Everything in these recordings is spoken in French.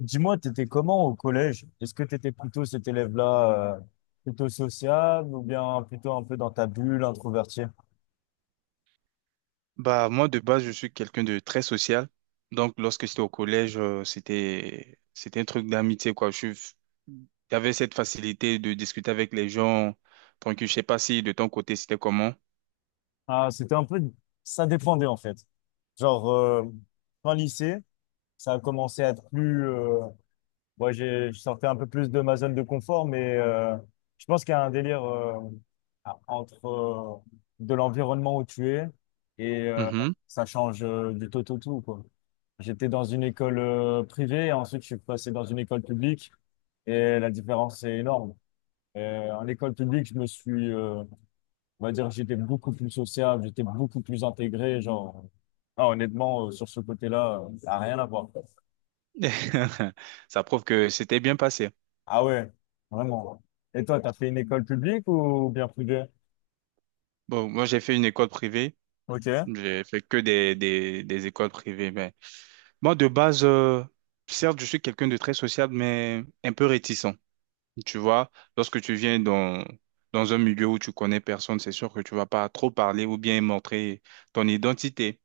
Dis-moi, t'étais comment au collège? Est-ce que t'étais plutôt cet élève-là, plutôt sociable ou bien plutôt un peu dans ta bulle, introverti? Bah, moi, de base, je suis quelqu'un de très social. Donc, lorsque j'étais au collège, c'était un truc d'amitié, quoi. J'avais cette facilité de discuter avec les gens. Donc je sais pas si de ton côté, c'était comment. Ah, c'était un peu, ça dépendait en fait. Genre, fin lycée, ça a commencé à être plus, moi, je sortais un peu plus de ma zone de confort, mais je pense qu'il y a un délire entre de l'environnement où tu es et Mhm. ça change du tout au tout, quoi. J'étais dans une école privée, et ensuite je suis passé dans une école publique et la différence est énorme. En école publique, on va dire, j'étais beaucoup plus sociable, j'étais beaucoup plus intégré, genre, ah, honnêtement, sur ce côté-là, ça n'a rien à voir. Ça prouve que c'était bien passé. Ah ouais, vraiment. Et toi, t'as fait une école publique ou bien privée? Bon, moi, j'ai fait une école privée. Ok. J'ai fait que des écoles privées. Mais moi, de base, certes, je suis quelqu'un de très sociable, mais un peu réticent. Tu vois, lorsque tu viens dans un milieu où tu connais personne, c'est sûr que tu vas pas trop parler ou bien montrer ton identité.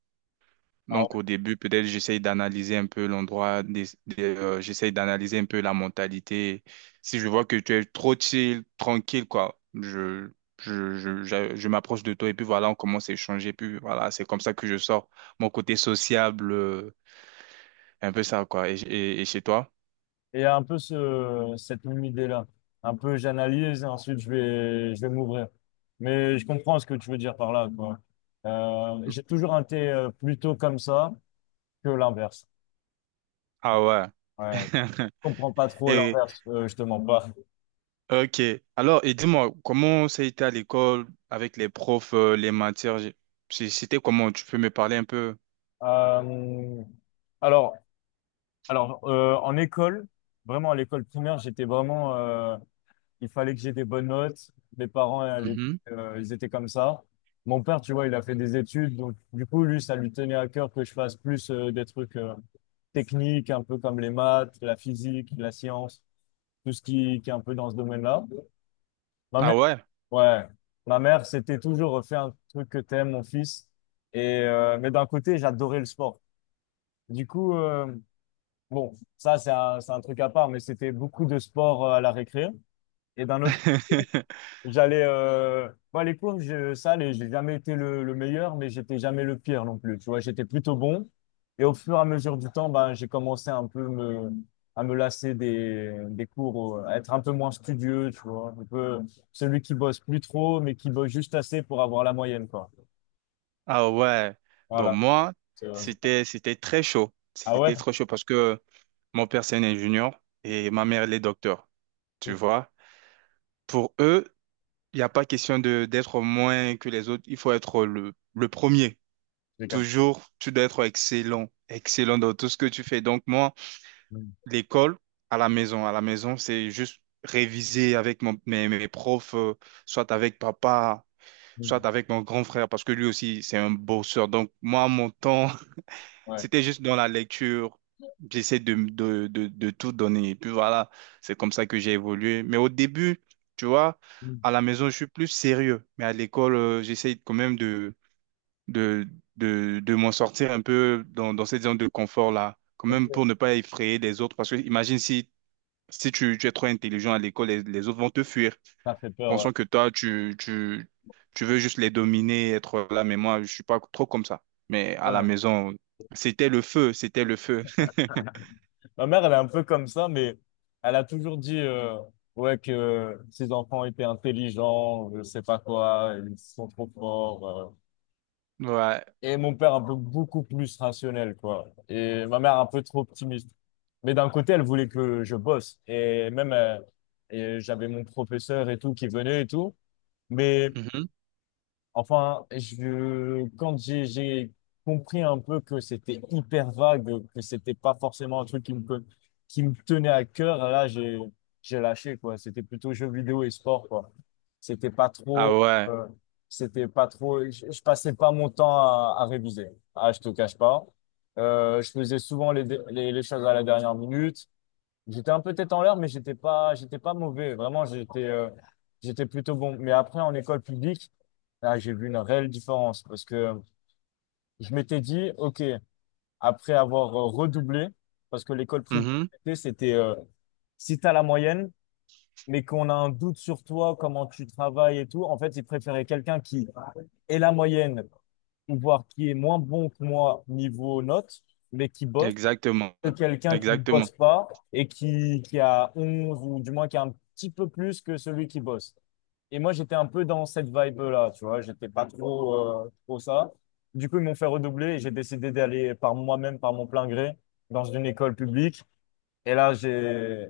Ah Donc ouais. au début, peut-être j'essaye d'analyser un peu l'endroit, j'essaye d'analyser un peu la mentalité. Si je vois que tu es trop chill, tranquille, quoi, je m'approche de toi et puis voilà, on commence à échanger. Puis voilà, c'est comme ça que je sors mon côté sociable, un peu ça, quoi. Et chez toi? Et un peu cette même idée-là. Un peu, j'analyse et ensuite je vais m'ouvrir. Mais je comprends ce que tu veux dire par là, quoi. J'ai toujours été plutôt comme ça que l'inverse. Ah ouais. Ouais. Je comprends pas trop Et l'inverse, je te mens pas. Ok. Alors, et dis-moi, comment ça a été à l'école avec les profs, les matières? C'était comment? Tu peux me parler un peu? Euh, alors, en école, vraiment à l'école primaire, j'étais vraiment, il fallait que j'ai des bonnes notes. Mes parents, à l'époque, Mhm. Ils étaient comme ça. Mon père, tu vois, il a fait des études. Donc, du coup, lui, ça lui tenait à cœur que je fasse plus des trucs techniques, un peu comme les maths, la physique, la science, tout ce qui est un peu dans ce domaine-là. Ma Ah mère, ouais. ouais, ma mère, c'était toujours fais un truc que t'aimes, mon fils. Mais d'un côté, j'adorais le sport. Du coup, bon, c'est un truc à part, mais c'était beaucoup de sport à la récré. Et d'un autre Bah, les cours, j'ai jamais été le meilleur, mais j'étais jamais le pire non plus. Tu vois, j'étais plutôt bon. Et au fur et à mesure du temps, bah, j'ai commencé un peu à me lasser des cours, à être un peu moins studieux, tu vois. Un peu celui qui bosse plus trop, mais qui bosse juste assez pour avoir la moyenne, quoi. Ah ouais. Bon, Voilà. moi, C'est- c'était très chaud. Ah ouais? C'était trop chaud parce que mon père, c'est un ingénieur et ma mère, elle est docteur. Tu Ouf, vois? Pour eux, il n'y a pas question de d'être moins que les autres. Il faut être le premier. j'ai cap- Toujours, tu dois être excellent. Excellent dans tout ce que tu fais. Donc, moi, mm, l'école à la maison. À la maison, c'est juste réviser avec mes profs, soit avec papa, mm, soit avec mon grand frère, parce que lui aussi, c'est un bosseur. Donc, moi, mon temps, ouais. c'était juste dans la lecture. J'essaie de tout donner. Et puis voilà, c'est comme ça que j'ai évolué. Mais au début, tu vois, Mm, à la maison, je suis plus sérieux. Mais à l'école, j'essaie quand même de, de m'en sortir un peu dans cette zone de confort-là. Quand même ok. pour ne pas effrayer les autres. Parce que imagine si tu es trop intelligent à l'école, les autres vont te fuir, Ça fait peur, ouais. pensant que toi, tu veux juste les dominer, être là. Mais moi, je suis pas trop comme ça. Mais à la Ouais. maison, c'était le feu, c'était le feu. Ma mère, elle est un peu comme ça, mais elle a toujours dit ouais que ses enfants étaient intelligents, je sais pas quoi, ils sont trop forts. Ouais. Et mon père un peu beaucoup plus rationnel, quoi. Et ma mère un peu trop optimiste. Mais d'un côté, elle voulait que je bosse. Et même, et j'avais mon professeur et tout qui venait et tout. Mais Mhm. enfin, quand j'ai compris un peu que c'était hyper vague, que c'était pas forcément un truc qui me tenait à cœur, là, j'ai lâché, quoi. C'était plutôt jeux vidéo et sport, quoi. C'était pas Ah trop, ouais. euh, c'était pas trop, je passais pas mon temps à réviser. Ah, je te cache pas. Je faisais souvent les choses à la dernière minute. J'étais un peu tête en l'air, mais j'étais pas mauvais. Vraiment, j'étais plutôt bon. Mais après, en école publique, là, j'ai vu une réelle différence parce que je m'étais dit, OK, après avoir redoublé, parce que l'école privée, Mhm. c'était, si t'as la moyenne, mais qu'on a un doute sur toi, comment tu travailles et tout, en fait, ils préféraient quelqu'un qui ait la moyenne ou voir qui est moins bon que moi niveau notes, mais qui bosse Exactement. que quelqu'un qui ne Exactement. bosse pas et qui a 11 ou du moins qui a un petit peu plus que celui qui bosse. Et moi, j'étais un peu dans cette vibe-là, tu vois, j'étais pas trop, trop ça. Du coup, ils m'ont fait redoubler et j'ai décidé d'aller par moi-même, par mon plein gré, dans une école publique. Et là,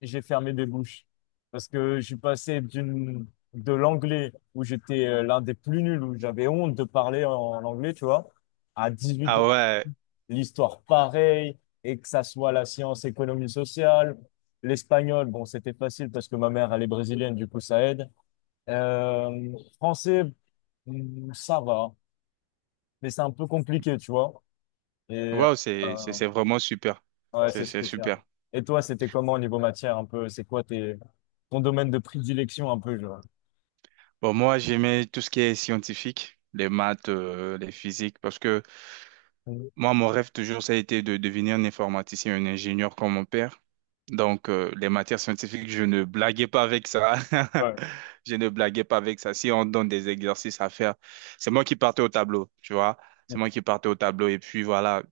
j'ai fermé des bouches parce que je suis passé de l'anglais où j'étais l'un des plus nuls, où j'avais honte de parler en anglais, tu vois, à 18, Ah ouais. l'histoire pareil, et que ça soit la science économie sociale. L'espagnol, bon, c'était facile parce que ma mère, elle est brésilienne, du coup, ça aide. Français, ça va, mais c'est un peu compliqué, tu vois. Et Wow, euh, c'est vraiment super. ouais, C'est, c'est c'est spécial. super. Et toi, c'était comment au niveau matière, un peu? C'est quoi ton domaine de prédilection, un peu, genre? Bon, moi, j'aimais tout ce qui est scientifique, les maths, les physiques, parce que moi, mon rêve toujours, ça a été de devenir un informaticien, un ingénieur comme mon père. Donc, les matières scientifiques, je ne blaguais pas avec ça. Ouais. Je ne blaguais pas avec ça. Si on donne des exercices à faire, c'est moi qui partais au tableau, tu vois. C'est moi qui partais au tableau. Et puis voilà,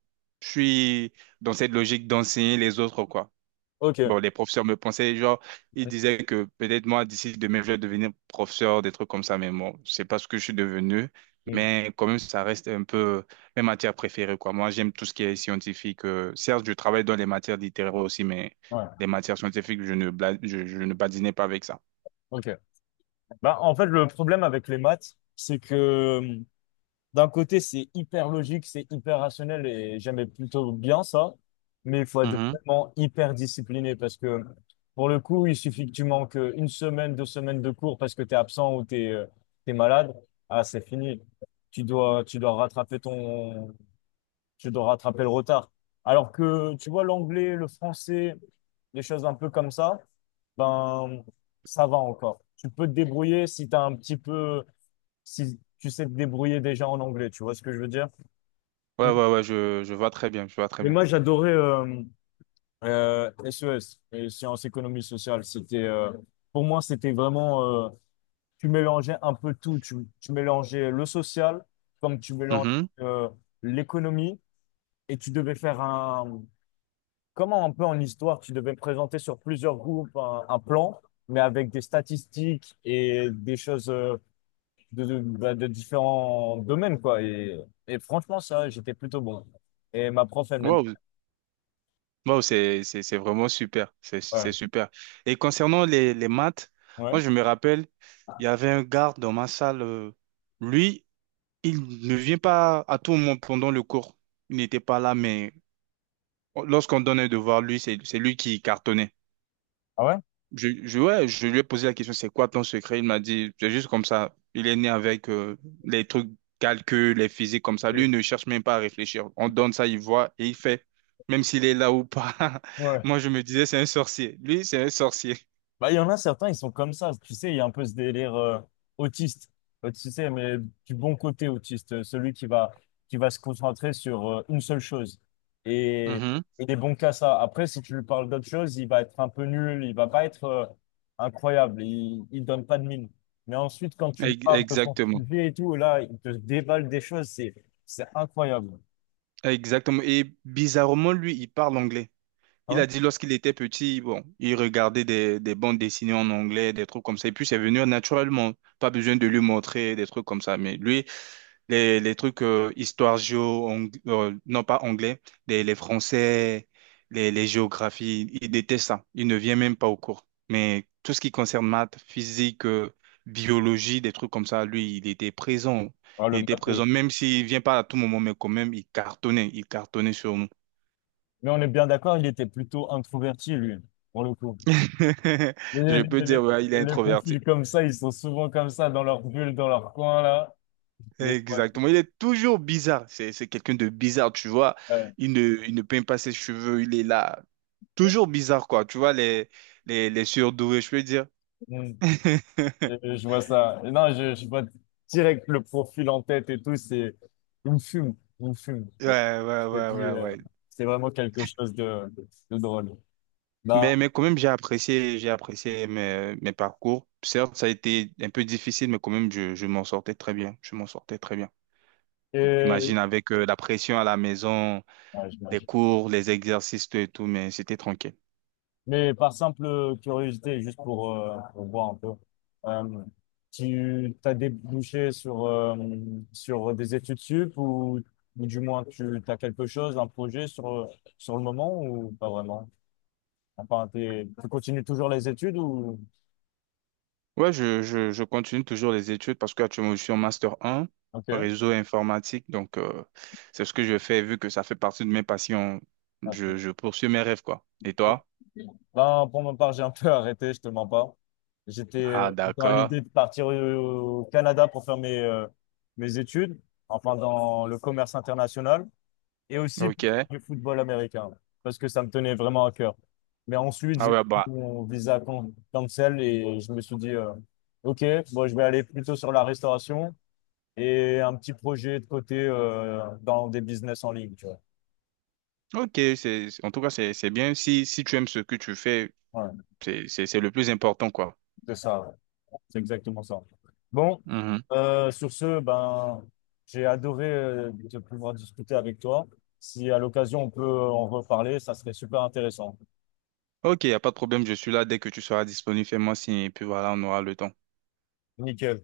je suis dans cette logique d'enseigner les autres, quoi. Ok. Bon, les professeurs me pensaient, genre, ils disaient que peut-être moi, d'ici demain, je vais devenir professeur, des trucs comme ça, mais bon, c'est pas ce que je suis devenu. Mm. Mais quand même, ça reste un peu mes matières préférées, quoi. Moi, j'aime tout ce qui est scientifique. Certes, je travaille dans les matières littéraires aussi, mais Ouais. les matières scientifiques, je ne badinais pas avec ça. Ok. Bah, en fait, le problème avec les maths, c'est que d'un côté, c'est hyper logique, c'est hyper rationnel et j'aimais plutôt bien ça. Mais il faut être Mhm. vraiment hyper discipliné parce que pour le coup, il suffit que tu manques une semaine, 2 semaines de cours parce que tu es absent ou tu es, malade. Ah, c'est fini. Tu dois, tu dois rattraper ton, tu dois rattraper le retard. Alors que tu vois l'anglais, le français, des choses un peu comme ça, ben, ça va encore. Tu peux te débrouiller si tu un petit peu, si tu sais te débrouiller déjà en anglais. Tu vois ce que je veux dire? Ouais, Mais ouais, ouais, je vois très bien, je vois très bien. moi, j'adorais SES, les sciences économie sociale. C'était, pour moi, c'était vraiment, tu mélangeais un peu tout. Tu mélangeais le social, comme tu mélanges Mhm. euh, l'économie, et tu devais faire un, comment un peu en histoire, tu devais présenter sur plusieurs groupes un plan, mais avec des statistiques et des choses bah, de différents domaines, quoi. Et franchement, ça, j'étais plutôt bon. Et ma prof, elle m'aimait. Wow, Wow, c'est vraiment super. C'est Ouais. super. Et concernant les maths, Ouais. moi, je me rappelle, il y avait un garde dans ma salle. Lui, il ne vient pas à tout moment pendant le cours. Il n'était pas là, mais lorsqu'on donnait devoir, lui, c'est lui qui cartonnait. Ah ouais? Ouais, je lui ai posé la question, c'est quoi ton secret? Il m'a dit, c'est juste comme ça. Il est né avec les trucs calculs, les physiques comme ça. Lui ne cherche même pas à réfléchir. On donne ça, il voit et il fait, même s'il est là ou pas. Ouais. Moi, je me disais, c'est un sorcier. Lui, c'est un sorcier. Bah, il y en a certains, ils sont comme ça. Tu sais, il y a un peu ce délire autiste. Tu sais, mais du bon côté autiste, qui va se concentrer sur une seule chose. Et Mhm. il est bon qu'à ça. Après, si tu lui parles d'autre chose, il va être un peu nul, il va pas être incroyable, il donne pas de mine. Mais ensuite, quand tu lui parles de son Exactement. sujet et tout, là, il te déballe des choses, c'est incroyable. Exactement. Et bizarrement, lui, il parle anglais. Ah Il ouais? a dit lorsqu'il était petit, bon, il regardait des bandes dessinées en anglais, des trucs comme ça. Et puis, c'est venu naturellement. Pas besoin de lui montrer des trucs comme ça. Mais lui, les trucs histoire géo, non pas anglais, les français, les géographies, ils détestent ça. Ils ne viennent même pas au cours. Mais tout ce qui concerne maths, physique, biologie, des trucs comme ça, lui, il était présent. Ah, le Il était matou. présent, même s'il vient pas à tout moment, mais quand même, il cartonnait sur nous. Mais on est bien d'accord, il était plutôt introverti, lui, pour le coup. Les, Je peux les- dire, les- ouais, il est les introverti. profils comme ça, ils sont souvent comme ça, dans leur bulle, dans leur coin, là. Les- Exactement. Il est toujours bizarre. C'est quelqu'un de bizarre, tu vois. ouais, Il ne, il ne peint pas ses cheveux, il est là. Toujours bizarre, quoi. Tu vois, les surdoués, je peux dire. mm, je vois ça. Et non, je vois direct le profil en tête et tout, c'est... Il me fume, il me fume. Ouais, ouais, Je ouais, te dis, ouais, ouais. c'est vraiment quelque chose de drôle. Bah, Mais quand même, j'ai apprécié mes parcours. Certes, ça a été un peu difficile, mais quand même, je m'en sortais très bien. Je m'en sortais très bien. et... Imagine avec la pression à la maison. ouais, Les j'imagine. cours, les exercices, tout et tout, mais c'était tranquille. Mais par simple curiosité, juste pour voir un peu, euh, tu t'as débouché sur des études sup ou du moins tu as quelque chose, un projet sur le moment ou pas vraiment? Enfin, tu continues toujours les études ou... Ouais, je continue toujours les études parce qu'actuellement, je suis en Master 1, Ok. réseau informatique. Donc, c'est ce que je fais vu que ça fait partie de mes passions. Ah, Je, je poursuis mes rêves, quoi. Et toi? ben, pour ma part, j'ai un peu arrêté, je te mens pas. J'étais Ah, dans d'accord. l'idée de partir au Canada pour faire mes études, enfin dans le commerce international. Et aussi pour OK. faire du football américain, parce que ça me tenait vraiment à cœur. Mais ensuite, Ah j'ai ouais, pris bah, mon visa cancel et je me suis dit, OK, bon, je vais aller plutôt sur la restauration et un petit projet de côté dans des business en ligne, tu vois. Ok, c'est, en tout cas, c'est bien. Si tu aimes ce que tu fais, Voilà, c'est le plus important, quoi. c'est ça, ouais. C'est exactement ça. Bon, Mhm. Sur ce, ben, j'ai adoré de pouvoir discuter avec toi. Si à l'occasion on peut en reparler, ça serait super intéressant. Ok, il n'y a pas de problème, je suis là dès que tu seras disponible, fais-moi signe, et puis voilà, on aura le temps. Nickel.